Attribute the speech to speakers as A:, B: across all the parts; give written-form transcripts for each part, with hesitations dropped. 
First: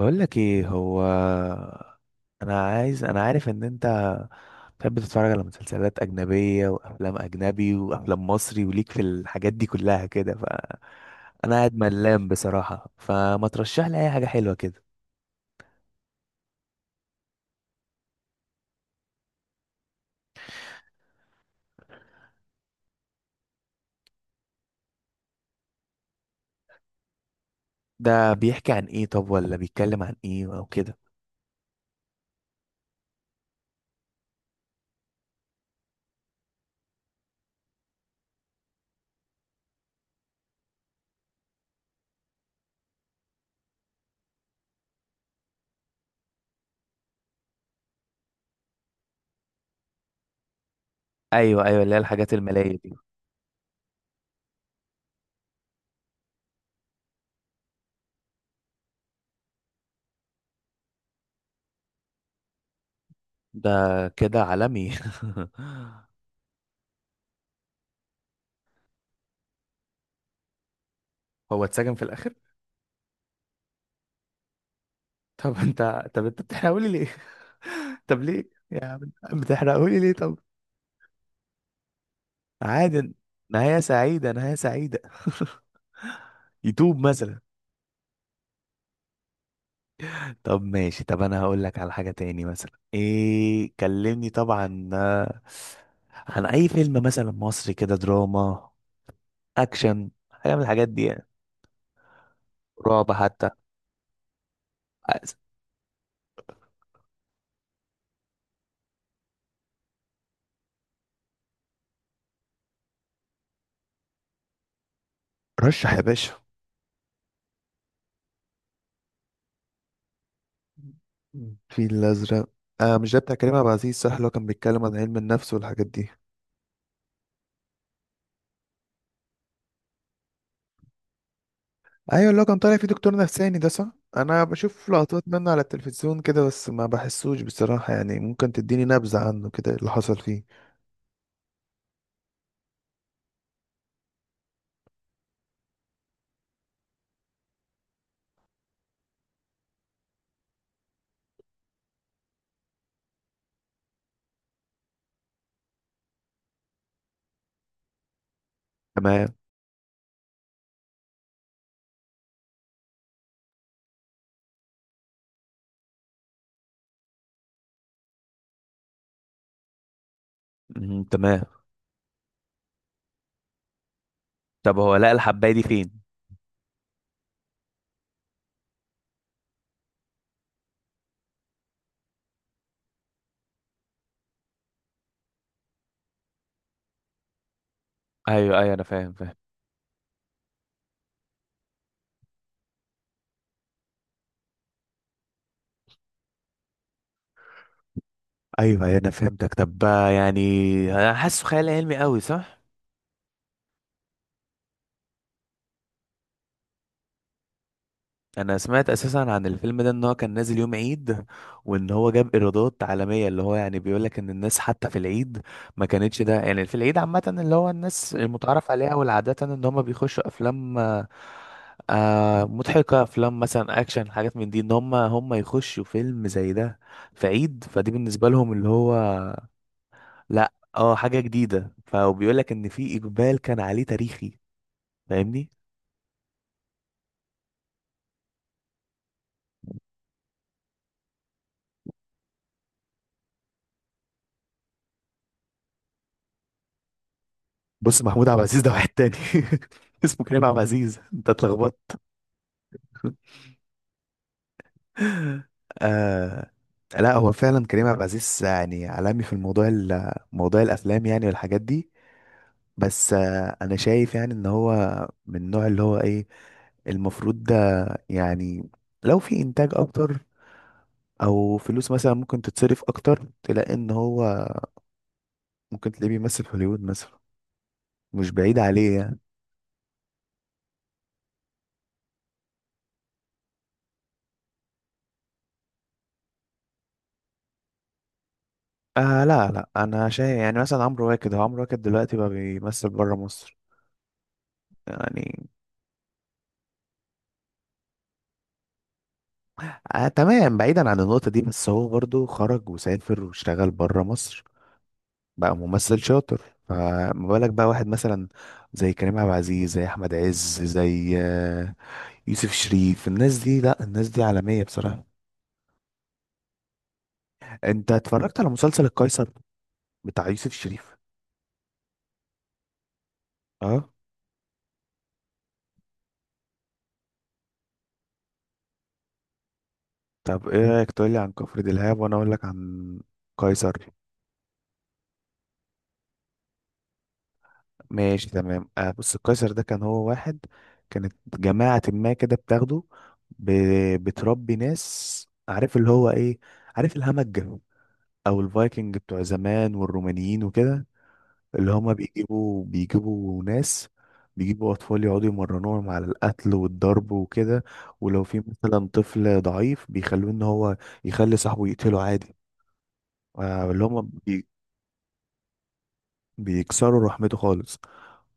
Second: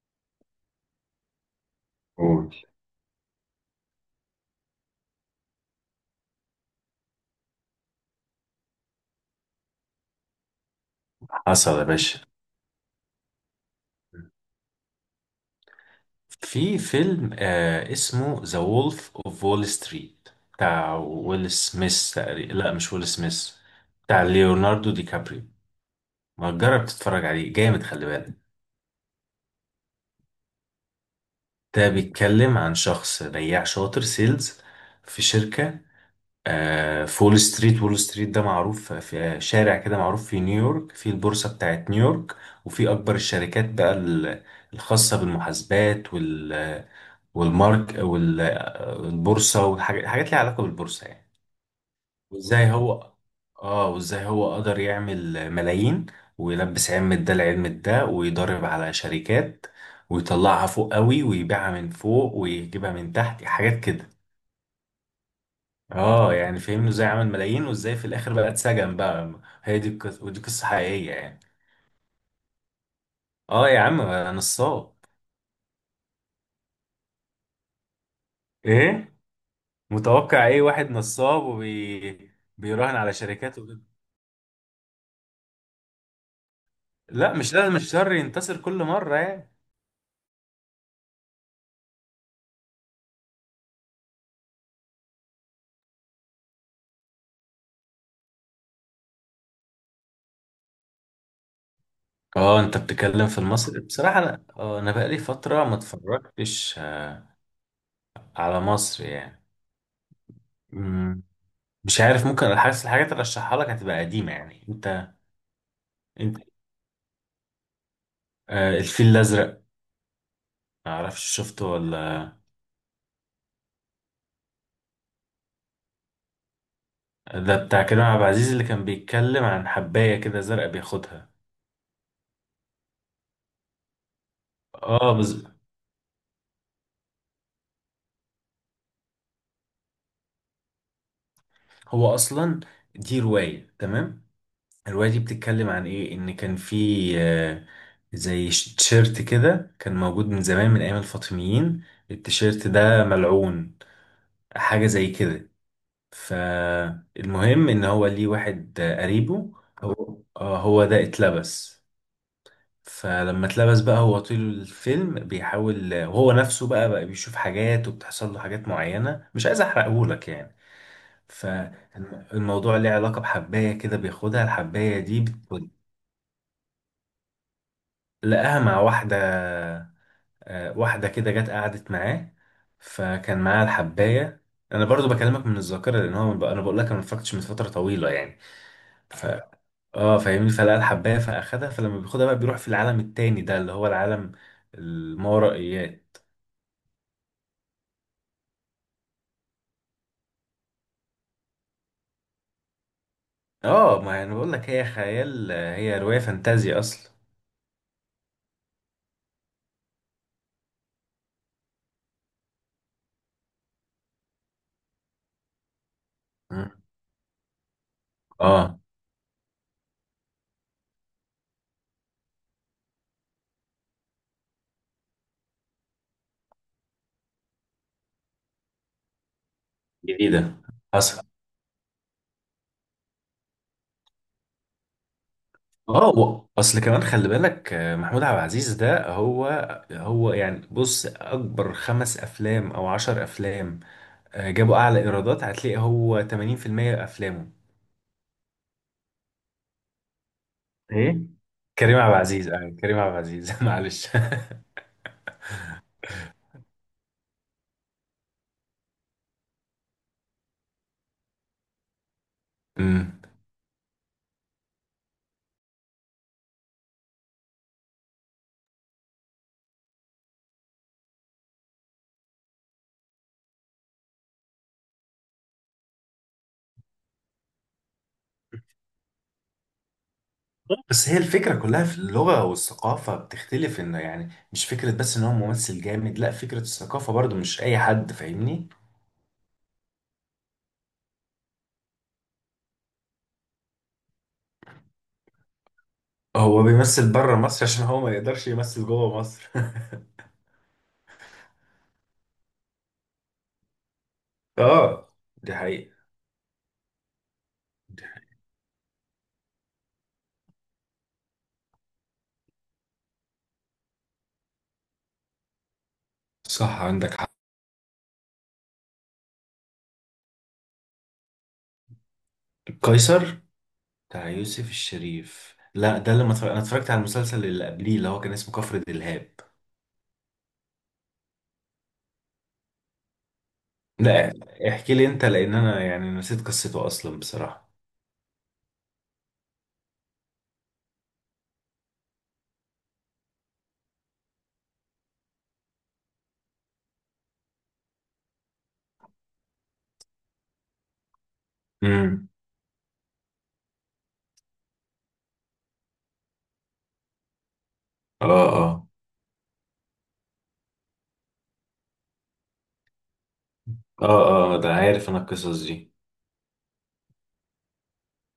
A: بقول لك ايه هو.
B: قول.
A: انا عارف ان انت بتحب تتفرج على مسلسلات اجنبيه وافلام اجنبي وافلام مصري وليك في الحاجات دي كلها كده، ف انا قاعد
B: حصل يا
A: ملام
B: باشا.
A: بصراحه، فما ترشح لي اي حاجه حلوه كده؟
B: في فيلم اسمه ذا وولف اوف وول ستريت، بتاع ويل سميث تقريبا. لا، مش ويل سميث، بتاع ليوناردو دي كابريو. ما تجرب تتفرج عليه، جامد، خلي
A: ده
B: بالك.
A: بيحكي عن ايه؟ طب ولا بيتكلم عن ايه او كده؟
B: ده بيتكلم عن شخص بياع شاطر، سيلز في شركة. في وول ستريت. وول ستريت ده معروف، في شارع كده معروف في نيويورك، في البورصة بتاعت نيويورك. وفي أكبر الشركات بقى، الخاصة بالمحاسبات والمارك والبورصة والحاجات، حاجات ليها علاقة بالبورصة يعني.
A: ايوه، ايوه، اللي هي الحاجات
B: وازاي
A: الماليه دي.
B: هو اه وازاي هو قدر يعمل ملايين، ويلبس علم ده لعلم ده، ويضرب على شركات ويطلعها فوق قوي ويبيعها من فوق ويجيبها من تحت، حاجات
A: ده
B: كده.
A: كده عالمي.
B: اه يعني، فهمنا ازاي عمل ملايين، وازاي في الاخر بقى اتسجن بقى. هي دي القصة، ودي قصة حقيقية يعني.
A: هو اتسجن في الاخر؟
B: اه، يا عم، أنا نصاب.
A: طب انت بتحرقهولي ليه؟ طب ليه يا
B: ايه؟
A: عم بتحرقهولي ليه طب؟
B: متوقع ايه؟ واحد نصاب بيراهن على
A: عادي.
B: شركات.
A: نهاية سعيدة، نهاية سعيدة. يتوب
B: لا،
A: مثلا.
B: مش لازم الشر ينتصر كل مرة يعني.
A: طب ماشي، طب انا هقول لك على حاجة تاني، مثلا ايه، كلمني طبعا. عن اي فيلم مثلا مصري كده، دراما، اكشن، حاجة من الحاجات دي يعني.
B: اه، انت
A: رعب
B: بتتكلم في
A: حتى.
B: المصري؟ بصراحة انا بقالي
A: عايز-
B: فترة ما اتفرجتش على مصر يعني. مم، مش عارف، ممكن حاسس الحاجات اللي ارشحها لك هتبقى قديمة يعني. انت
A: رشح يا باشا.
B: انت آه الفيل الازرق، ما اعرفش شفته
A: الفيل
B: ولا؟
A: الأزرق. آه، مش ده بتاع كريم عبد العزيز صح؟ اللي هو كان بيتكلم عن علم النفس والحاجات دي.
B: ده بتاع كريم عبد العزيز اللي كان بيتكلم عن حباية كده زرقاء بياخدها.
A: ايوه، اللي هو كان طالع فيه دكتور نفساني، ده صح. انا بشوف
B: اه
A: لقطات
B: بز...
A: منه على التلفزيون كده بس ما بحسوش بصراحة يعني. ممكن تديني نبذة عنه كده اللي حصل فيه؟
B: هو اصلا، دي رواية، تمام. الرواية دي بتتكلم عن ايه؟ ان كان في آه، زي تيشيرت كده كان موجود من زمان، من ايام الفاطميين. التيشيرت ده ملعون، حاجة زي كده. فالمهم ان هو ليه واحد
A: تمام.
B: قريبه. هو ده اتلبس. فلما اتلبس بقى، هو طول الفيلم بيحاول، وهو نفسه بقى بيشوف حاجات، وبتحصل له حاجات معينة. مش عايز احرقهولك يعني.
A: تمام.
B: فالموضوع ليه علاقة بحباية كده، بياخدها
A: طب هو
B: الحباية
A: لقى
B: دي.
A: الحبايه دي فين؟
B: لقاها مع واحدة، واحدة كده جت قعدت معاه، فكان معاها الحباية. أنا برضو بكلمك من الذاكرة، لأن هو، أنا بقول لك، أنا ما اتفرجتش من فترة طويلة يعني.
A: ايوه ايوه انا فاهم
B: ف
A: فاهم.
B: اه فاهمني. فلقى الحباية فأخدها. فلما بياخدها بقى، بيروح في العالم التاني، ده اللي هو العالم الماورائيات.
A: ايوه ايوه انا فهمتك. طب يعني انا حاسه خيال علمي قوي، صح؟
B: اه، ما أنا بقول لك، هي خيال، هي رواية فانتازيا أصلا.
A: انا سمعت اساسا عن الفيلم ده ان هو كان نازل يوم عيد، وان هو جاب ايرادات عالميه، اللي هو يعني بيقول لك ان الناس حتى في العيد ما كانتش، ده يعني
B: مم.
A: في العيد عامه، اللي هو الناس المتعارف
B: اه،
A: عليها والعاده ان هم بيخشوا افلام مضحكه، افلام مثلا اكشن، حاجات من دي، ان هم يخشوا فيلم زي ده في عيد، فدي بالنسبه لهم اللي هو لا،
B: جديدة.
A: اه، حاجه
B: حصل.
A: جديده. فبيقول لك ان في اقبال كان عليه تاريخي، فاهمني.
B: اه، اصل كمان، خلي بالك، محمود عبد العزيز ده، هو يعني بص، اكبر خمس افلام او عشر افلام، جابوا اعلى ايرادات، هتلاقي هو 80% افلامه.
A: بص، محمود عبد العزيز ده واحد تاني، اسمه كريم عبد العزيز،
B: ايه؟
A: انت اتلخبطت.
B: كريم عبد العزيز. آه، كريم عبد العزيز، معلش.
A: آه، لا، هو فعلا كريم عبد العزيز يعني عالمي في الموضوع، موضوع الافلام يعني والحاجات دي. بس
B: أمم.
A: آه، انا شايف يعني ان هو من النوع اللي هو ايه، المفروض ده يعني، لو في انتاج اكتر، او فلوس مثلا ممكن تتصرف اكتر، تلاقي ان هو ممكن تلاقيه بيمثل في هوليوود مثلا، مش بعيد عليه يعني.
B: بس هي الفكرة كلها في اللغة والثقافة بتختلف، انه يعني مش فكرة بس ان هو ممثل جامد، لا، فكرة الثقافة برضو، مش اي حد فاهمني.
A: آه لا لا، انا شايف يعني مثلا عمرو واكد، هو عمرو واكد دلوقتي بقى بيمثل بره مصر يعني.
B: هو بيمثل بره مصر عشان هو ما يقدرش يمثل جوه مصر.
A: آه تمام، بعيدا عن النقطة دي بس هو برضو خرج وسافر واشتغل بره مصر.
B: اه، دي
A: بقى
B: حقيقة.
A: ممثل شاطر. فما بالك بقى واحد مثلا زي كريم عبد العزيز، زي أحمد عز، زي يوسف شريف. الناس دي لا، الناس دي عالمية بصراحة.
B: صح، عندك حق.
A: انت اتفرجت على مسلسل القيصر بتاع يوسف شريف؟
B: قيصر.
A: اه.
B: بتاع يوسف الشريف؟ لا، ده اللي ما انا اتفرجت على المسلسل اللي قبليه، اللي هو كان اسمه كفر دلهاب.
A: طب ايه رأيك تقولي عن كفر دلهاب وانا اقول لك عن قيصر؟
B: لا، احكي لي انت، لان انا يعني نسيت قصته اصلا بصراحة.
A: ماشي تمام. آه بص، القيصر ده كان هو واحد، كانت جماعة ما كده بتاخده، ب... بتربي ناس، عارف اللي هو ايه، عارف الهمج، او الفايكنج بتوع زمان والرومانيين وكده، اللي هما
B: امم.
A: بيجيبوا، ناس، بيجيبوا اطفال، يقعدوا يمرنوهم على القتل والضرب وكده. ولو
B: اه.
A: في
B: اه.
A: مثلا طفل ضعيف بيخلوه ان هو يخلي صاحبه يقتله عادي. آه اللي
B: اه. اه. ده عارف، انا القصص دي.
A: بيكسروا رحمته خالص.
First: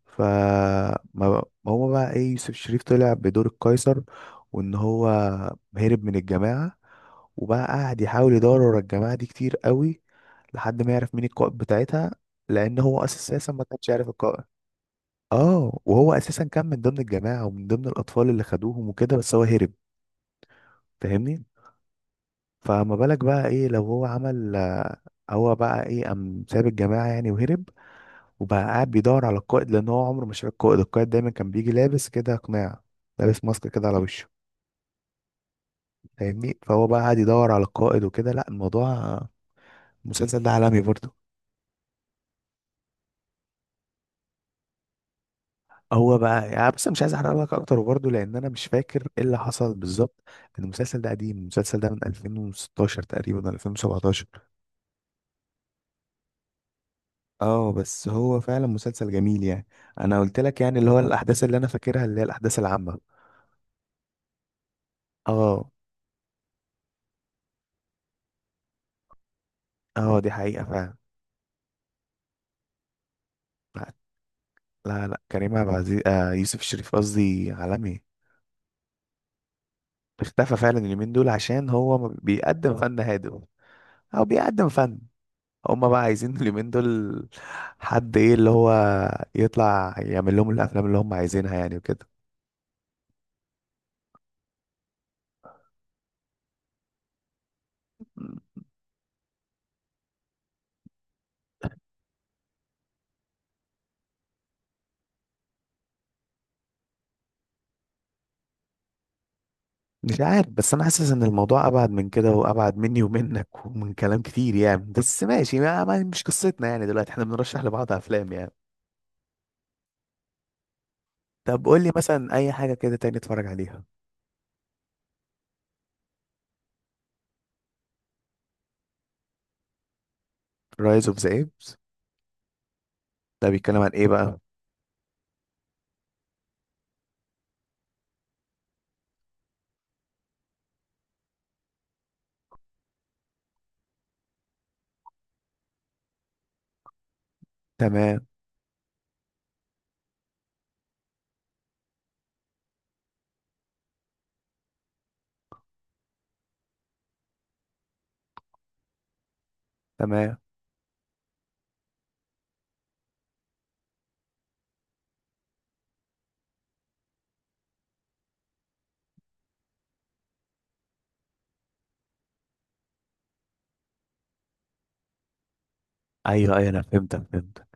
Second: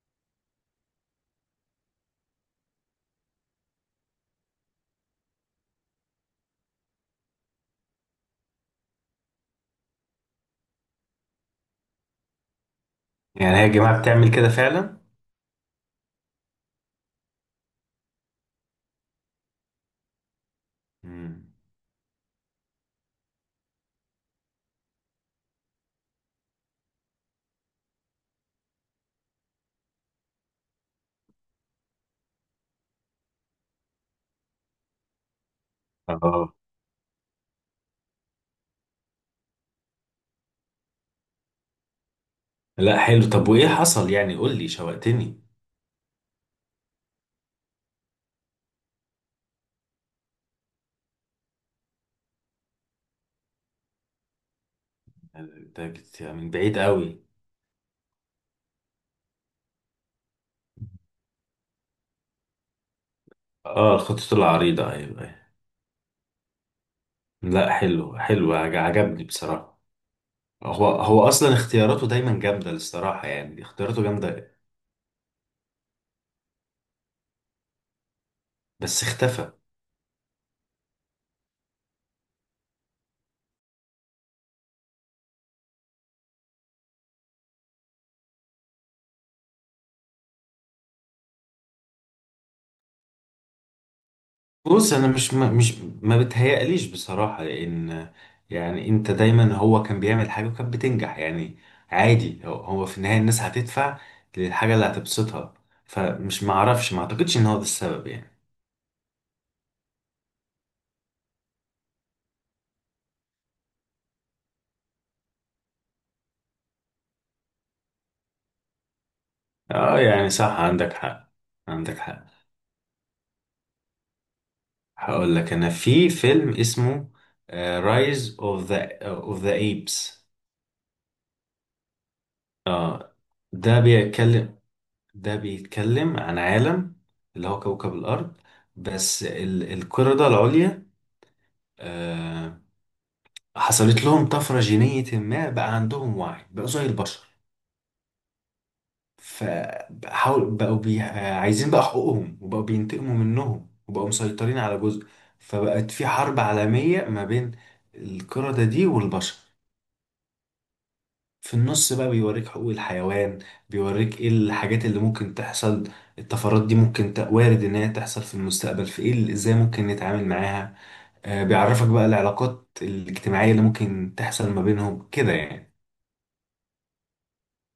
A: فما ما ما هو بقى ايه، يوسف شريف طلع بدور القيصر، وان هو هرب من الجماعة وبقى قاعد يحاول يدور ورا الجماعة دي كتير قوي، لحد ما يعرف مين القائد بتاعتها، لان هو اساسا
B: يعني هي
A: ما
B: يا
A: كانش
B: جماعة
A: عارف
B: بتعمل
A: القائد.
B: كده فعلا؟
A: اه وهو اساسا كان من ضمن الجماعة ومن ضمن الاطفال اللي خدوهم وكده، بس هو هرب، فاهمني.
B: امم.
A: فما بالك بقى ايه لو هو عمل، هو بقى ايه قام ساب الجماعة يعني وهرب، وبقى قاعد بيدور على القائد، لان هو عمره ما شاف القائد، القائد دايما كان بيجي لابس كده قناع، لابس ماسك كده على وشه،
B: اه.
A: فاهمني. فهو بقى قاعد يدور على القائد وكده. لا، الموضوع، المسلسل ده عالمي برضه.
B: لا، حلو. طب وايه حصل يعني؟ قول لي، شوقتني.
A: هو بقى يعني بس مش عايز احرق لك اكتر برضه، لان انا مش فاكر ايه اللي حصل بالظبط، لأن المسلسل ده قديم، المسلسل ده من 2016 تقريبا، 2017.
B: من بعيد قوي.
A: اه بس هو فعلا مسلسل جميل يعني. انا قلت لك يعني اللي هو الاحداث اللي انا فاكرها اللي هي الاحداث العامة.
B: اه، الخطوط العريضة، ايوه، أيوة.
A: اه.
B: لا، حلو حلو. عجبني بصراحة.
A: اه دي حقيقة
B: هو
A: فعلا.
B: هو اصلا اختياراته دايما جامده، الصراحه يعني، اختياراته جامده.
A: لا لا، كريم عبد العزيز، آه يوسف الشريف قصدي، عالمي.
B: بس اختفى.
A: اختفى فعلا اليومين دول عشان هو ما بيقدم فن هادف، او بيقدم فن، هما بقى عايزين اليومين دول حد ايه اللي هو يطلع يعمل لهم الافلام اللي هم عايزينها يعني وكده.
B: بص، انا مش ما بتهيأليش بصراحه، لان يعني، انت دايما هو كان بيعمل حاجه وكانت بتنجح يعني. عادي، هو في النهايه الناس هتدفع للحاجه اللي هتبسطها. فمش معرفش، ما اعتقدش ان هو ده السبب يعني.
A: مش عارف، بس انا حاسس ان الموضوع ابعد من كده، وابعد مني ومنك ومن كلام كتير يعني، بس ماشي، مش قصتنا يعني دلوقتي احنا بنرشح لبعض افلام يعني.
B: اه يعني، صح، عندك حق،
A: طب قول لي
B: عندك حق.
A: مثلا اي حاجه كده تاني اتفرج عليها.
B: هقول لك، انا في فيلم اسمه رايز اوف ذا ايبس.
A: رايز اوف ذا ايبس.
B: اه، Rise of the Apes.
A: ده
B: ده
A: بيتكلم عن ايه بقى؟
B: بيتكلم ده بيتكلم عن عالم، اللي هو كوكب الأرض، بس القردة العليا آه، حصلت لهم طفرة جينية، ما بقى عندهم وعي، بقوا زي البشر.
A: تمام.
B: فحاول بقوا بي... آه، عايزين بقى حقوقهم، وبقوا بينتقموا منهم، وبقوا مسيطرين على جزء. فبقت في حرب عالمية ما بين القردة دي والبشر.
A: تمام.
B: في النص بقى بيوريك حقوق الحيوان، بيوريك ايه الحاجات اللي ممكن تحصل. الطفرات دي ممكن وارد ان هي تحصل في المستقبل، ازاي ممكن نتعامل معاها. آه، بيعرفك بقى العلاقات الاجتماعية اللي ممكن تحصل ما بينهم كده يعني.
A: ايوه ايوه انا فهمتك فهمتك.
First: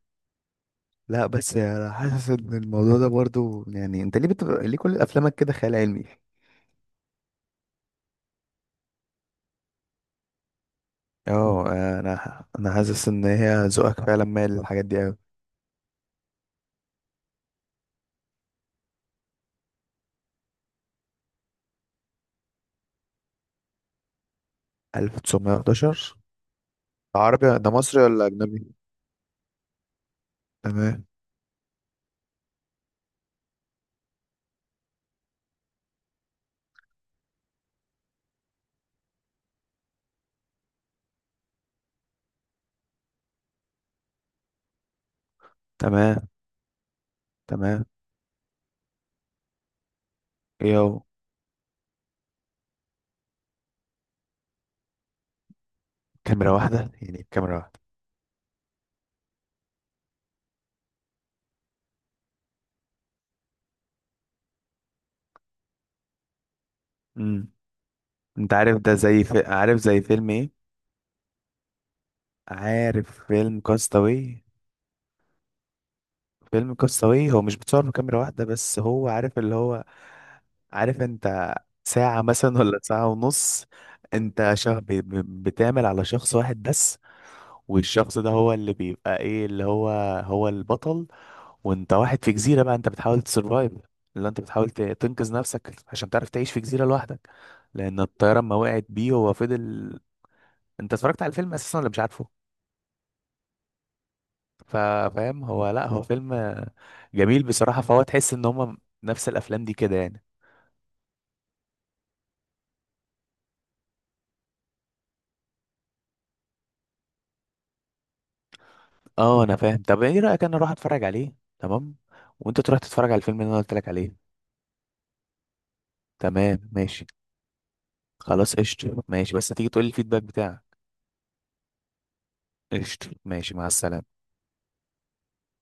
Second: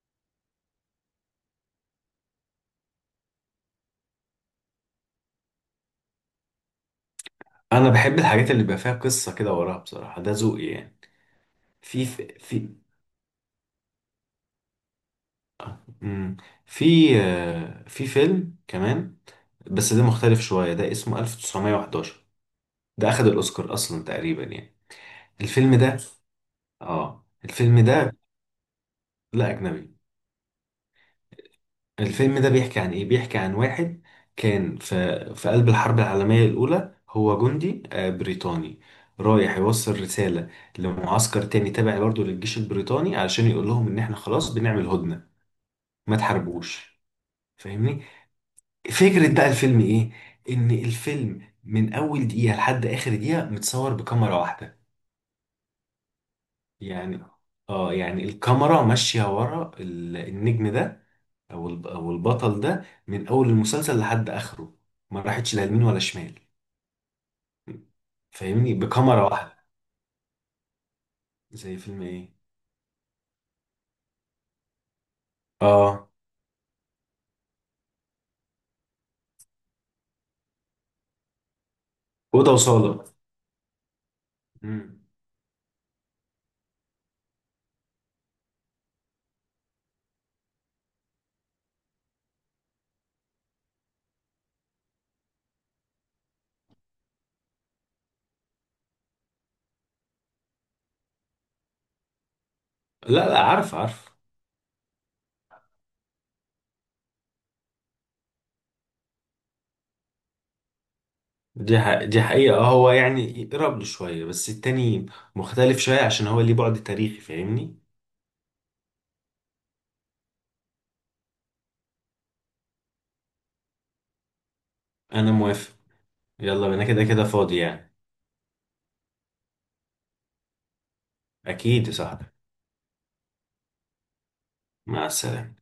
A: لا بس انا حاسس ان الموضوع ده برضو يعني انت ليه بتبقى، ليه كل افلامك كده خيال علمي؟
B: انا بحب الحاجات اللي بيبقى فيها قصة كده وراها بصراحة، ده ذوقي يعني.
A: اه.
B: في في
A: انا
B: في
A: انا حاسس ان هي ذوقك فعلا مايل للحاجات دي قوي.
B: مم، في آه، في فيلم كمان، بس ده مختلف شوية، ده اسمه 1911. ده اخد الاوسكار اصلا تقريبا يعني. الفيلم ده
A: 1911.
B: اه
A: عربي ده؟
B: الفيلم
A: مصري
B: ده،
A: ولا اجنبي؟
B: لا، أجنبي.
A: تمام.
B: الفيلم ده بيحكي عن إيه؟ بيحكي عن واحد كان في قلب الحرب العالمية الأولى. هو جندي بريطاني، رايح يوصل رسالة لمعسكر تاني تابع برضه للجيش البريطاني، علشان يقول لهم إن إحنا خلاص بنعمل هدنة، ما
A: تمام.
B: تحاربوش.
A: تمام.
B: فاهمني؟ فكرة بقى الفيلم إيه؟ إن
A: يو،
B: الفيلم من أول دقيقة لحد آخر دقيقة متصور بكاميرا واحدة.
A: كاميرا واحدة؟
B: يعني
A: يعني كاميرا واحدة؟
B: يعني الكاميرا ماشية ورا النجم ده، او البطل ده من اول المسلسل لحد اخره، ما راحتش لا يمين ولا شمال.
A: امم. انت
B: فاهمني؟
A: عارف ده
B: بكاميرا
A: زي في...
B: واحده.
A: عارف زي فيلم ايه؟
B: زي فيلم ايه؟
A: عارف فيلم كاستاوي.
B: اه.
A: فيلم كاستاوي هو مش بتصور بكاميرا واحدة بس، هو عارف اللي هو، عارف انت ساعة
B: اوضه
A: مثلا ولا
B: وصاله.
A: ساعة ونص، انت
B: مم.
A: بتعمل على شخص واحد بس. والشخص ده هو اللي بيبقى ايه اللي هو، هو البطل، وانت واحد في جزيرة بقى، انت بتحاول تسرفايف، اللي انت بتحاول تنقذ نفسك عشان تعرف تعيش في جزيرة لوحدك، لان الطيارة ما وقعت بيه، هو فضل. انت اتفرجت على الفيلم اساسا ولا مش عارفه؟
B: لا، لا، عارف، عارف.
A: ف- فاهم، هو لا، هو فيلم جميل بصراحة، فهو تحس ان هما نفس الافلام دي كده يعني.
B: دي دي حقيقه، هو يعني يقرب له شويه، بس التاني مختلف شويه عشان هو ليه بعد تاريخي، فاهمني.
A: اه انا فاهم. طب ايه رايك انا اروح اتفرج عليه؟ تمام. وانت تروح تتفرج على الفيلم اللي انا قلت لك عليه.
B: انا موافق.
A: تمام
B: يلا، انا كده
A: ماشي.
B: كده فاضي يعني.
A: خلاص قشطة، ماشي، بس تيجي تقول لي الفيدباك بتاعك.
B: اكيد يا صاحبي.
A: قشطة، ماشي، مع السلامه.
B: مع السلامه.